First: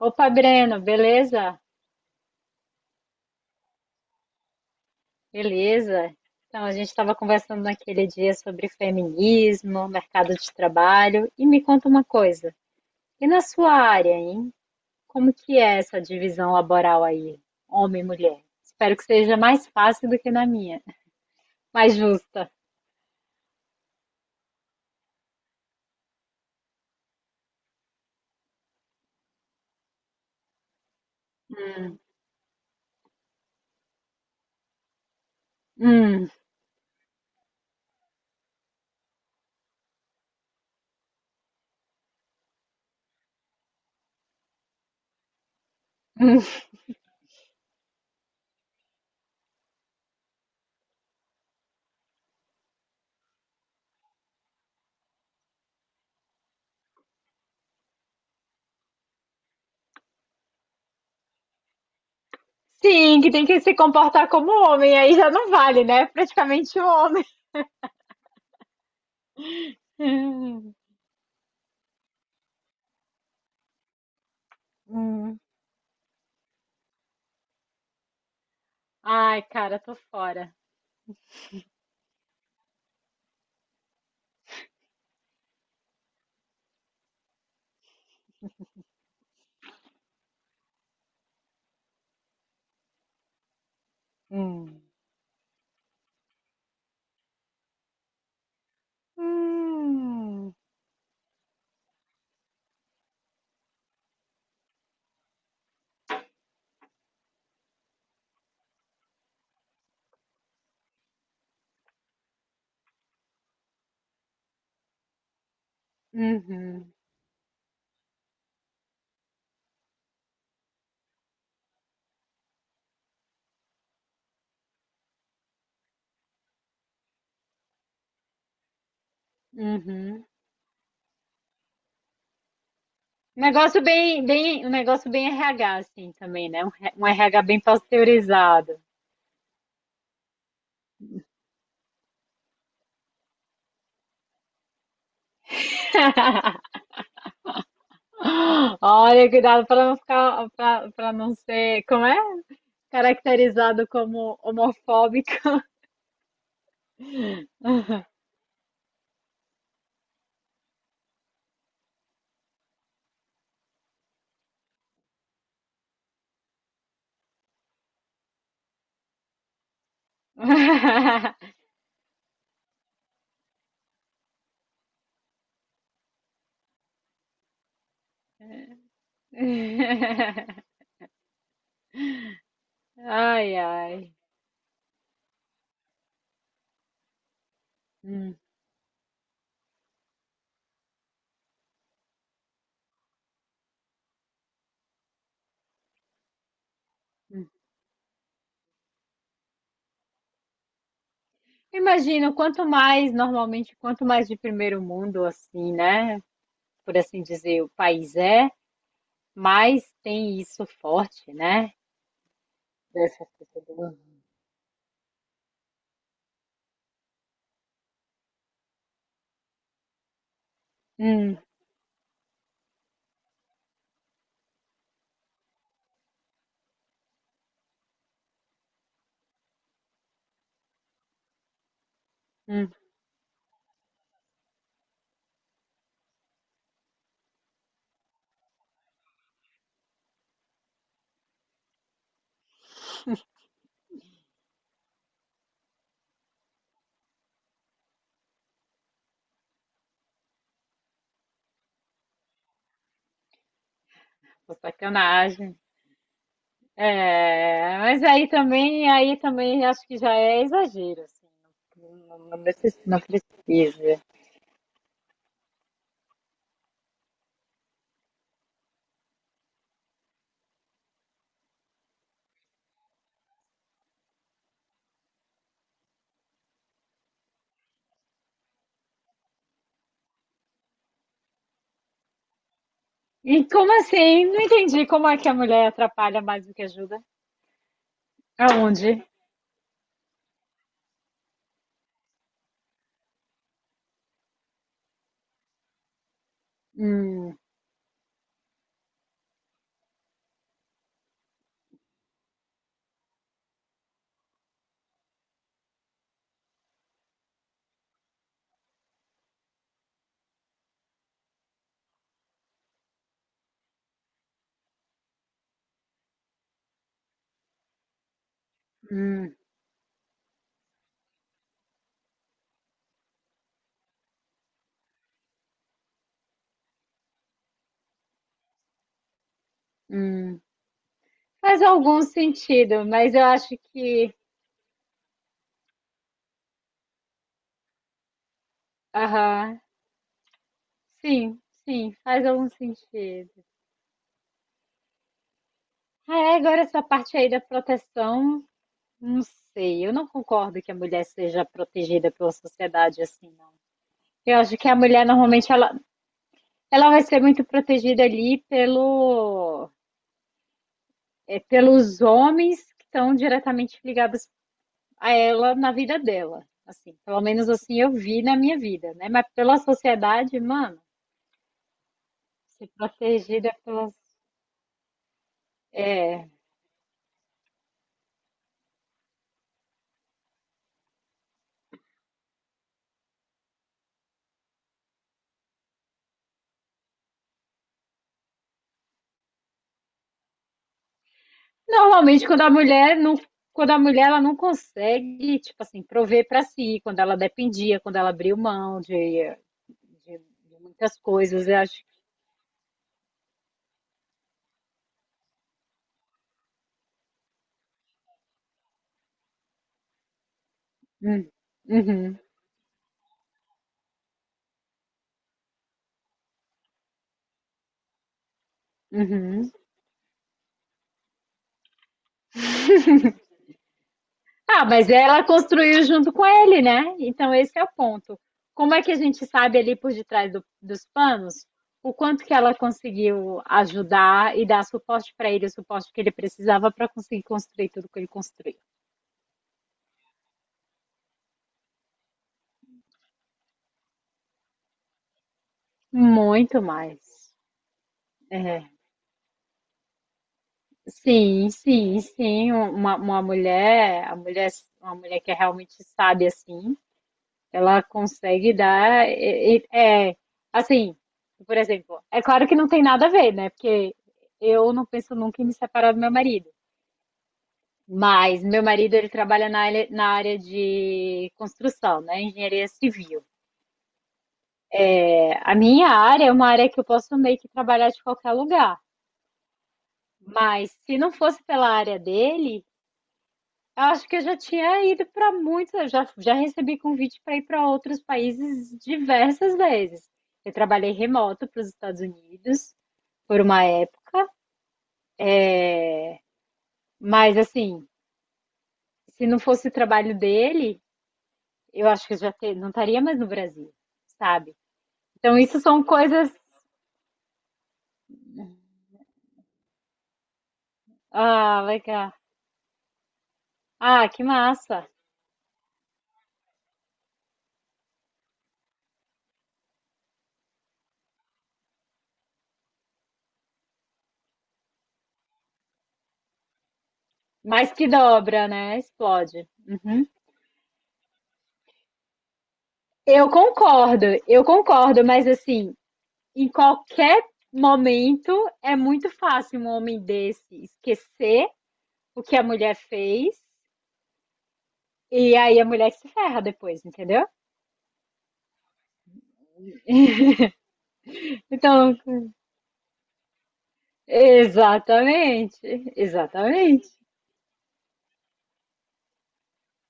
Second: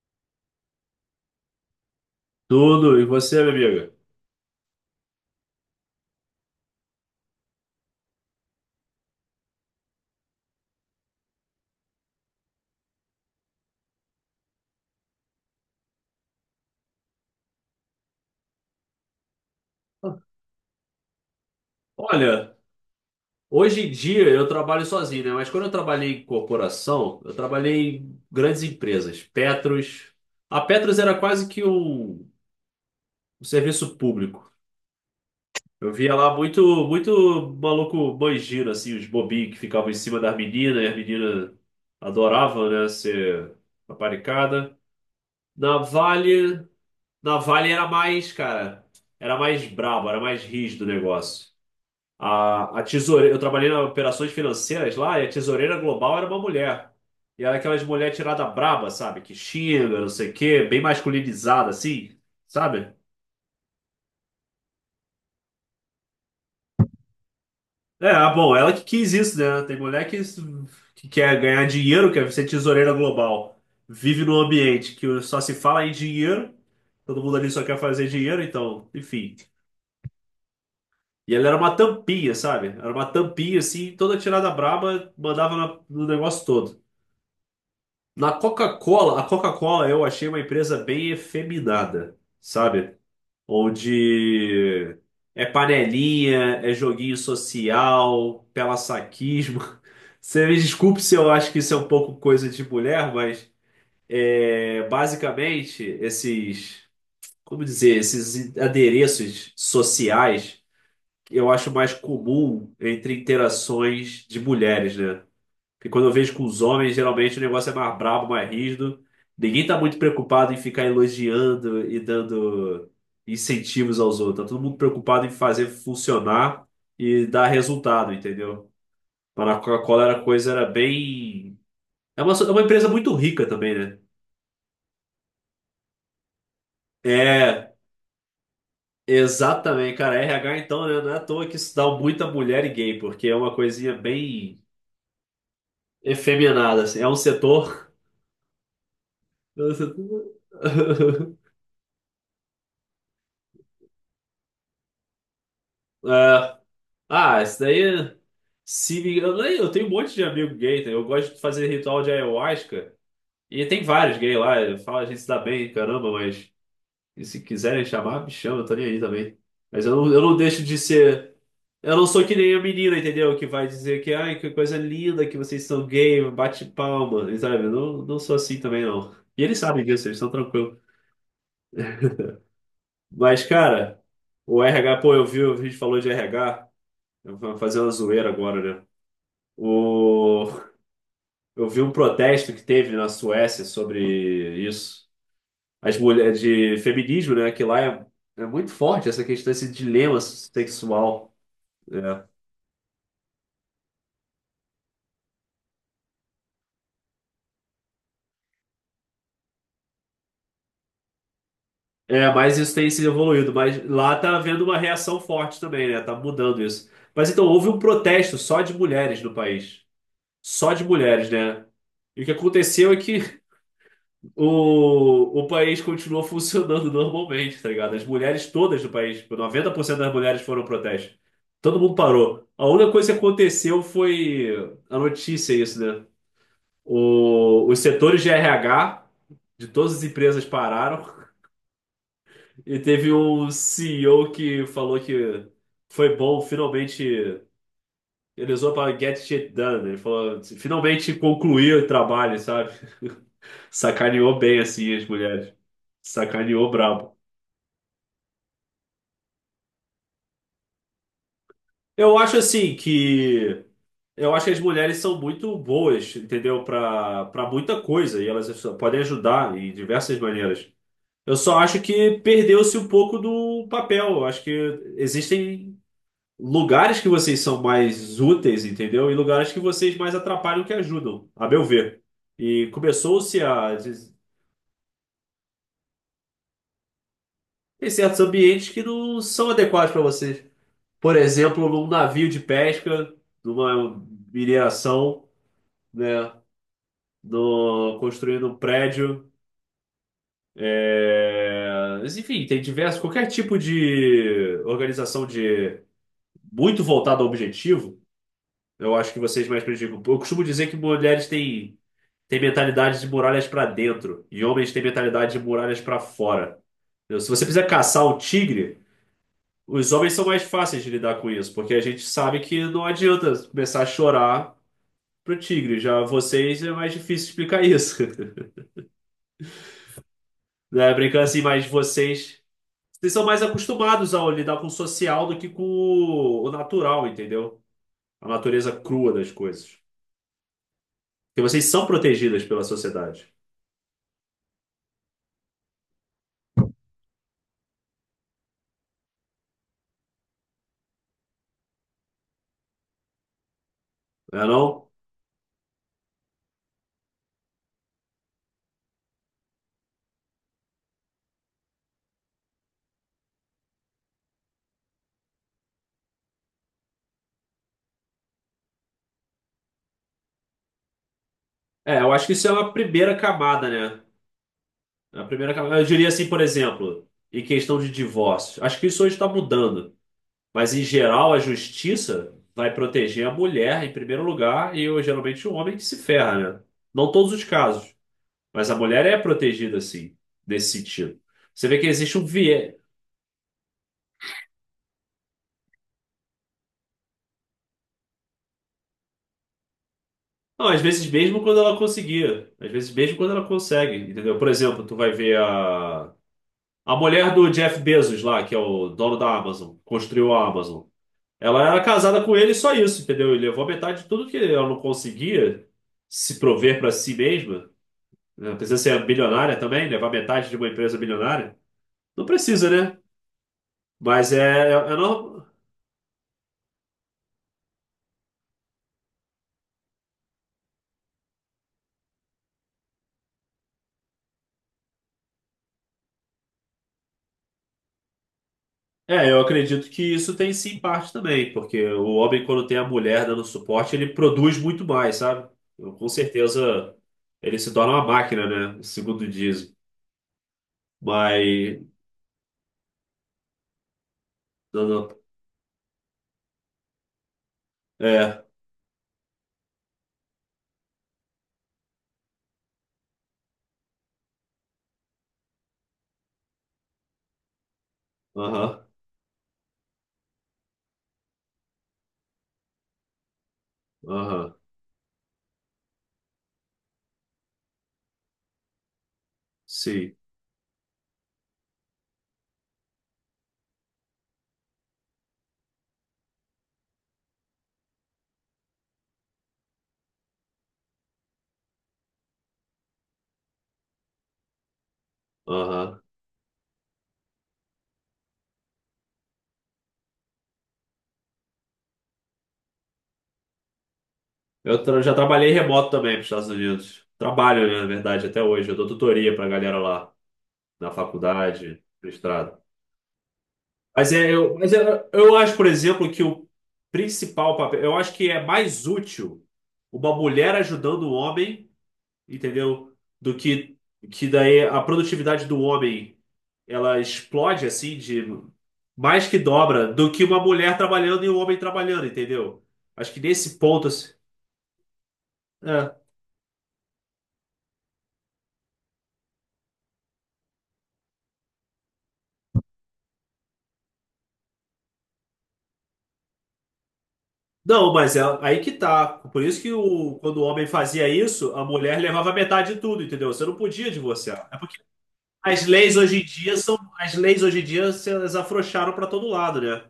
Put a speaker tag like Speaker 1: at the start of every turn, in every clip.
Speaker 1: Opa, Breno, beleza?
Speaker 2: Tudo, e você, minha amiga?
Speaker 1: Beleza? Então, a gente estava conversando naquele dia sobre feminismo, mercado de trabalho, e me conta uma coisa. E na sua área, hein? Como que é essa divisão laboral aí, homem e mulher? Espero que seja mais fácil do que na minha, mais justa.
Speaker 2: Olha, hoje em dia eu trabalho sozinho, né? Mas quando eu trabalhei em corporação, eu trabalhei em grandes empresas, Petros. A Petros era quase que
Speaker 1: Hum,
Speaker 2: um serviço público. Eu via
Speaker 1: hum.
Speaker 2: lá muito, muito maluco banjiro, assim, os bobinhos que ficavam em cima das meninas, e as meninas adoravam, né, ser paparicada. Na Vale, na Vale era mais, cara, era mais brabo, era mais rígido o negócio. A tesoureira, eu trabalhei nas operações financeiras lá e a tesoureira global era uma mulher. E era aquelas mulher tirada braba, sabe? Que xinga, não sei o quê, bem masculinizada, assim, sabe?
Speaker 1: Sim, que tem que se comportar como homem, aí já não vale, né? Praticamente o homem.
Speaker 2: É, ah, bom, ela que quis isso, né? Tem mulher que, que quer ganhar dinheiro, quer ser tesoureira global. Vive num ambiente que
Speaker 1: Hum.
Speaker 2: só se fala em dinheiro, todo mundo ali só quer fazer dinheiro, então, enfim.
Speaker 1: Ai, cara, tô fora.
Speaker 2: E ela era uma tampinha, sabe? Era uma tampinha, assim, toda tirada braba, mandava na- no negócio todo. Na Coca-Cola, a Coca-Cola eu achei uma empresa bem efeminada, sabe?
Speaker 1: Hum.
Speaker 2: Onde é panelinha, é joguinho social, pela-saquismo. Você
Speaker 1: Hum.
Speaker 2: me desculpe se eu acho que isso é um pouco coisa de mulher, mas é, basicamente esses, como dizer, esses adereços sociais eu acho mais comum entre interações de mulheres, né? Porque quando eu vejo com os
Speaker 1: Uhum,
Speaker 2: homens, geralmente o negócio é mais brabo, mais rígido. Ninguém tá muito preocupado em ficar elogiando e dando incentivos aos outros. Tá todo mundo preocupado em fazer funcionar e dar resultado, entendeu? Mas na Coca-Cola era
Speaker 1: uhum.
Speaker 2: coisa, era bem. É uma empresa muito
Speaker 1: Um
Speaker 2: rica também,
Speaker 1: negócio
Speaker 2: né?
Speaker 1: bem um negócio bem RH, assim, também, né, um re um RH bem
Speaker 2: É,
Speaker 1: pasteurizado.
Speaker 2: exatamente, cara. RH então, né? Não é à toa que isso dá muita mulher e gay, porque é uma coisinha bem efeminada, assim. É um setor.
Speaker 1: Olha,
Speaker 2: É
Speaker 1: cuidado
Speaker 2: um
Speaker 1: para não
Speaker 2: setor-
Speaker 1: ficar para pra não ser como é? Caracterizado como homofóbico.
Speaker 2: É, ah, isso daí é- se eu tenho um monte de amigo gay, tá? Eu gosto de fazer ritual de ayahuasca e tem vários gays lá, eu falo, a gente se dá bem, caramba, mas e se quiserem chamar, me chama, eu tô nem aí também. Mas eu não deixo de ser, eu não sou que nem a menina, entendeu? Que vai dizer que, ai, que coisa linda que vocês são gay, bate palma, e sabe? Eu não sou assim também, não. E eles sabem disso, eles estão tranquilos. Mas,
Speaker 1: Ai,
Speaker 2: cara,
Speaker 1: ai.
Speaker 2: o RH, pô, eu vi, a gente falou de RH, eu vou fazer uma zoeira
Speaker 1: Hum.
Speaker 2: agora, né? O Eu vi um protesto que teve na Suécia sobre isso. As mulheres de feminismo, né? Que lá é muito forte essa questão, esse dilema sexual. É.
Speaker 1: Imagino, quanto mais, normalmente, quanto mais de primeiro mundo, assim, né, por assim dizer, o país é, mais tem isso forte, né?
Speaker 2: É, mas isso tem se
Speaker 1: Dessa
Speaker 2: evoluído.
Speaker 1: fita do
Speaker 2: Mas lá
Speaker 1: ano.
Speaker 2: tá havendo uma reação forte também, né? Tá mudando isso. Mas então houve um protesto só de mulheres no país. Só de mulheres,
Speaker 1: Hum,
Speaker 2: né? E o que aconteceu é que o país continuou funcionando normalmente, tá ligado? As mulheres todas do país, tipo, 90% das mulheres foram ao protesto. Todo mundo parou. A
Speaker 1: hum,
Speaker 2: única coisa que aconteceu foi a notícia, isso, né? Os setores de RH de todas as empresas pararam e teve um CEO que falou que foi bom, finalmente. Ele usou para get shit done. Né? Ele falou, finalmente concluiu o trabalho, sabe? Sacaneou
Speaker 1: pô,
Speaker 2: bem, assim, as mulheres.
Speaker 1: sacanagem.
Speaker 2: Sacaneou brabo.
Speaker 1: É, mas aí também acho que já é exagero, assim.
Speaker 2: Eu
Speaker 1: Não, não
Speaker 2: acho
Speaker 1: não
Speaker 2: assim
Speaker 1: necess- não
Speaker 2: que.
Speaker 1: precisa.
Speaker 2: Eu acho que as mulheres são muito boas, entendeu? Pra muita coisa. E elas podem ajudar em diversas maneiras. Eu só acho que perdeu-se um pouco do papel. Eu acho que existem lugares que vocês são mais úteis, entendeu? E lugares que vocês mais atrapalham que ajudam, a meu ver. E começou-se
Speaker 1: E como
Speaker 2: a.
Speaker 1: assim? Não entendi como é que a mulher atrapalha mais do que ajuda.
Speaker 2: Tem certos ambientes que
Speaker 1: Aonde?
Speaker 2: não são adequados para vocês. Por exemplo, num navio de pesca, numa mineração, né?
Speaker 1: Hum,
Speaker 2: no, Construindo um prédio. É, mas, enfim, tem diversos, qualquer tipo de organização de muito voltada ao objetivo, eu acho que vocês mais prejudicam. Eu costumo dizer que mulheres têm, mentalidade de muralhas para dentro e homens têm mentalidade de muralhas para fora. Entendeu? Se você precisa caçar um tigre,
Speaker 1: hum,
Speaker 2: os homens são mais fáceis de lidar com isso, porque a gente sabe que não adianta começar a chorar pro tigre. Já vocês é mais difícil explicar isso.
Speaker 1: hum.
Speaker 2: Né? Brincando assim,
Speaker 1: Faz
Speaker 2: mas
Speaker 1: algum
Speaker 2: vocês
Speaker 1: sentido,
Speaker 2: Vocês
Speaker 1: mas
Speaker 2: são
Speaker 1: eu
Speaker 2: mais
Speaker 1: acho
Speaker 2: acostumados
Speaker 1: que.
Speaker 2: a lidar com o social do que com o natural, entendeu? A natureza crua das
Speaker 1: Aham.
Speaker 2: coisas. Porque
Speaker 1: Sim,
Speaker 2: vocês são
Speaker 1: sim, faz
Speaker 2: protegidas
Speaker 1: algum
Speaker 2: pela sociedade,
Speaker 1: sentido. Ah, é, agora essa parte aí da proteção não sei, eu não concordo que a mulher seja protegida pela sociedade assim, não. Eu
Speaker 2: não é
Speaker 1: acho que a
Speaker 2: não?
Speaker 1: mulher normalmente ela, ela vai ser muito protegida ali pelo, é, pelos homens que estão diretamente ligados a ela na vida dela. Assim, pelo menos assim eu vi na minha vida, né? Mas pela sociedade, mano,
Speaker 2: É, eu acho que isso é
Speaker 1: ser
Speaker 2: uma primeira
Speaker 1: protegida
Speaker 2: camada,
Speaker 1: pelas.
Speaker 2: né? É a primeira camada. Eu diria assim,
Speaker 1: É.
Speaker 2: por exemplo, em questão de divórcio. Acho que isso hoje está mudando. Mas, em geral, a justiça vai proteger a mulher em primeiro lugar e, eu, geralmente, o homem que se ferra, né? Não todos os casos. Mas a mulher é protegida, assim, nesse sentido. Você vê que existe um
Speaker 1: Normalmente quando a
Speaker 2: viés.
Speaker 1: mulher não. Quando a mulher ela não consegue, tipo assim, prover pra si, quando ela dependia, quando ela abriu mão de
Speaker 2: Não, às
Speaker 1: muitas
Speaker 2: vezes mesmo
Speaker 1: coisas, eu
Speaker 2: quando
Speaker 1: acho.
Speaker 2: ela conseguia. Às vezes mesmo quando ela consegue, entendeu? Por exemplo, tu vai ver a... A mulher do Jeff Bezos lá, que é o dono da Amazon, construiu a Amazon.
Speaker 1: Hum,
Speaker 2: Ela era
Speaker 1: Uhum,
Speaker 2: casada com ele e só isso, entendeu? Ele levou a metade de tudo que ela não conseguia se prover para si mesma. Né? Não precisa ser
Speaker 1: uhum.
Speaker 2: bilionária também, levar metade de uma empresa bilionária. Não precisa, né? Mas é,
Speaker 1: Ah,
Speaker 2: é,
Speaker 1: mas
Speaker 2: é
Speaker 1: ela
Speaker 2: normal.
Speaker 1: construiu junto com ele, né? Então esse é o ponto. Como é que a gente sabe ali por detrás dos panos o quanto que ela conseguiu ajudar e dar suporte para ele, o suporte que ele precisava para conseguir construir tudo que ele construiu?
Speaker 2: É, eu acredito que isso tem sim parte também, porque o homem, quando tem a mulher dando suporte, ele produz muito mais, sabe? Eu, com
Speaker 1: Muito
Speaker 2: certeza
Speaker 1: mais.
Speaker 2: ele se torna uma
Speaker 1: É,
Speaker 2: máquina, né? Segundo dizem.
Speaker 1: sim,
Speaker 2: Mas.
Speaker 1: sim, sim. Uma mulher, a mulher,
Speaker 2: Não,
Speaker 1: uma
Speaker 2: não.
Speaker 1: mulher que é realmente sábia assim. Ela
Speaker 2: É,
Speaker 1: consegue dar. É, assim, por exemplo, é claro que não tem nada a ver, né? Porque eu não penso nunca em me separar do meu marido. Mas meu
Speaker 2: aham,
Speaker 1: marido, ele trabalha na área de construção, né? Engenharia civil.
Speaker 2: aham,
Speaker 1: É, a minha área é uma área que eu posso meio que trabalhar de qualquer lugar.
Speaker 2: sim,
Speaker 1: Mas se não fosse pela área dele, eu acho que eu já tinha ido para muitos, eu já recebi convite para ir para outros países diversas vezes. Eu trabalhei remoto para os Estados Unidos por uma época,
Speaker 2: aham.
Speaker 1: mas assim, se não fosse o trabalho dele, eu acho que eu não estaria mais no Brasil, sabe?
Speaker 2: Já
Speaker 1: Então,
Speaker 2: trabalhei
Speaker 1: isso são
Speaker 2: remoto também para os
Speaker 1: coisas.
Speaker 2: Estados Unidos. Trabalho, né, na verdade, até hoje. Eu dou tutoria para a galera lá, na
Speaker 1: Ah,
Speaker 2: faculdade,
Speaker 1: legal.
Speaker 2: mestrado.
Speaker 1: Ah,
Speaker 2: Mas,
Speaker 1: que
Speaker 2: é, eu, mas
Speaker 1: massa.
Speaker 2: eu, eu acho, por exemplo, que o principal papel, eu acho que é mais útil uma mulher ajudando o homem, entendeu? Do que daí a produtividade do homem ela explode
Speaker 1: Mas que
Speaker 2: assim de
Speaker 1: dobra, né?
Speaker 2: mais que
Speaker 1: Explode.
Speaker 2: dobra
Speaker 1: Uhum.
Speaker 2: do que uma mulher trabalhando e um homem trabalhando, entendeu? Acho que
Speaker 1: Eu
Speaker 2: nesse ponto
Speaker 1: concordo,
Speaker 2: assim,
Speaker 1: eu concordo, mas assim,
Speaker 2: é.
Speaker 1: em qualquer momento é muito fácil um homem desse esquecer o que a mulher fez e aí a mulher se ferra depois, entendeu?
Speaker 2: Não, mas é aí que tá. Por isso que quando o homem fazia isso, a
Speaker 1: Então,
Speaker 2: mulher levava metade de tudo, entendeu? Você não podia divorciar.
Speaker 1: exatamente, exatamente.
Speaker 2: As leis hoje em dia elas afrouxaram pra todo lado, né?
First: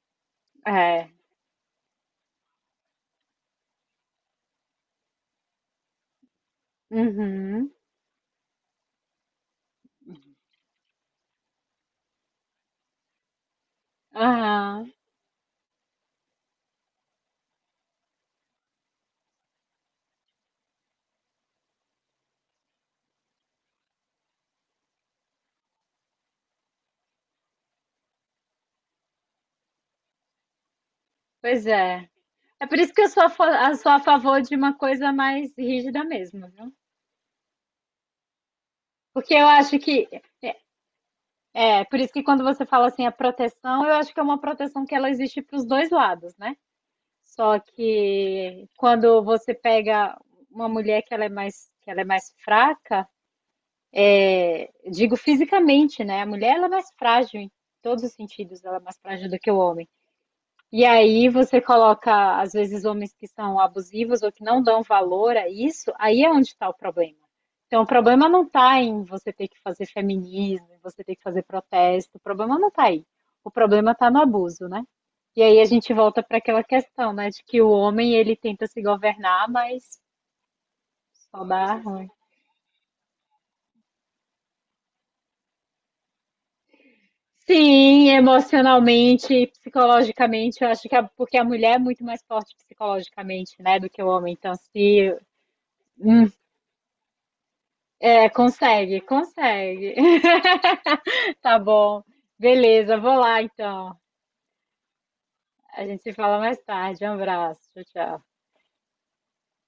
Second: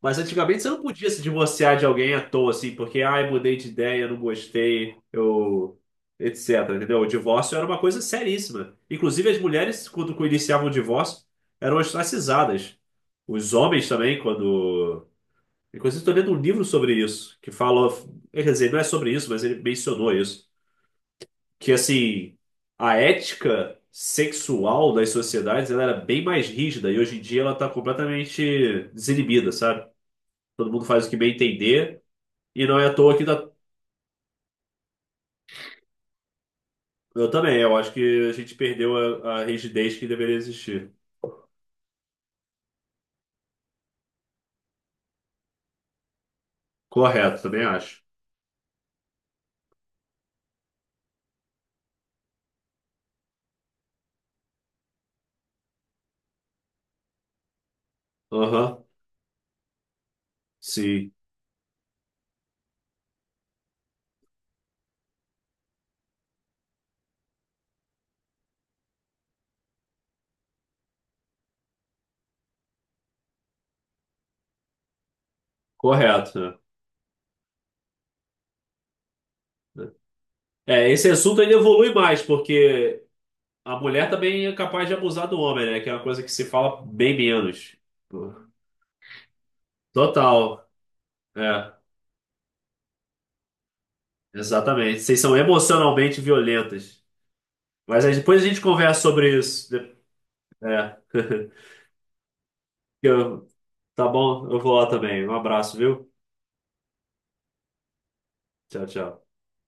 Speaker 2: Mas antigamente você não podia
Speaker 1: É.
Speaker 2: se divorciar de alguém à toa, assim, porque, ai, mudei de ideia, não gostei, eu, etc, entendeu? O divórcio era
Speaker 1: Uhum.
Speaker 2: uma coisa seríssima. Inclusive as mulheres, quando iniciavam o divórcio, eram ostracizadas. Os homens também,
Speaker 1: Aham.
Speaker 2: quando... Inclusive estou lendo um livro sobre isso, que fala... Quer dizer, não é sobre isso, mas ele mencionou isso que assim, a ética sexual das sociedades ela era bem mais rígida e hoje em dia ela está completamente desinibida, sabe? Todo mundo faz o que bem
Speaker 1: Pois
Speaker 2: entender
Speaker 1: é.
Speaker 2: e
Speaker 1: É
Speaker 2: não
Speaker 1: por
Speaker 2: é à
Speaker 1: isso que eu
Speaker 2: toa que
Speaker 1: sou
Speaker 2: tá
Speaker 1: sou a favor de uma coisa mais rígida mesmo, viu?
Speaker 2: eu também, eu acho que a gente perdeu
Speaker 1: Porque
Speaker 2: a
Speaker 1: eu acho
Speaker 2: rigidez que
Speaker 1: que,
Speaker 2: deveria existir.
Speaker 1: é, por isso que quando você fala assim, a proteção, eu acho que é uma proteção que ela existe para os dois lados, né?
Speaker 2: Correto,
Speaker 1: Só
Speaker 2: também acho.
Speaker 1: que quando você pega uma mulher que ela é mais, que ela é mais fraca, é, digo fisicamente, né? A mulher ela é mais frágil em todos os sentidos, ela é
Speaker 2: Aham,
Speaker 1: mais frágil do que o homem. E
Speaker 2: sim,
Speaker 1: aí você coloca, às vezes, homens que são abusivos ou que não dão valor a isso, aí é onde está o problema. Então, o problema não está em você ter que fazer feminismo, você ter que fazer protesto, o problema não está aí. O problema está no abuso, né? E aí a gente volta para
Speaker 2: correto. Né?
Speaker 1: aquela questão, né, de que o homem ele tenta se governar, mas
Speaker 2: É, esse assunto
Speaker 1: só
Speaker 2: ele
Speaker 1: dá
Speaker 2: evolui
Speaker 1: ruim.
Speaker 2: mais, porque a mulher também é capaz de abusar do homem, né? Que é uma coisa que se fala bem menos.
Speaker 1: Sim, emocionalmente e psicologicamente,
Speaker 2: Total.
Speaker 1: eu acho que a, porque a mulher
Speaker 2: É.
Speaker 1: é muito mais forte psicologicamente, né, do que o homem. Então,
Speaker 2: Exatamente.
Speaker 1: se
Speaker 2: Vocês são emocionalmente violentas. Mas aí
Speaker 1: é,
Speaker 2: depois a gente
Speaker 1: consegue,
Speaker 2: conversa sobre isso. É.
Speaker 1: consegue. Tá bom. Beleza, vou lá
Speaker 2: Eu-
Speaker 1: então.
Speaker 2: Tá bom? Eu vou lá também. Um abraço,
Speaker 1: A gente
Speaker 2: viu?
Speaker 1: se fala mais tarde. Um abraço. Tchau, tchau.
Speaker 2: Tchau, tchau.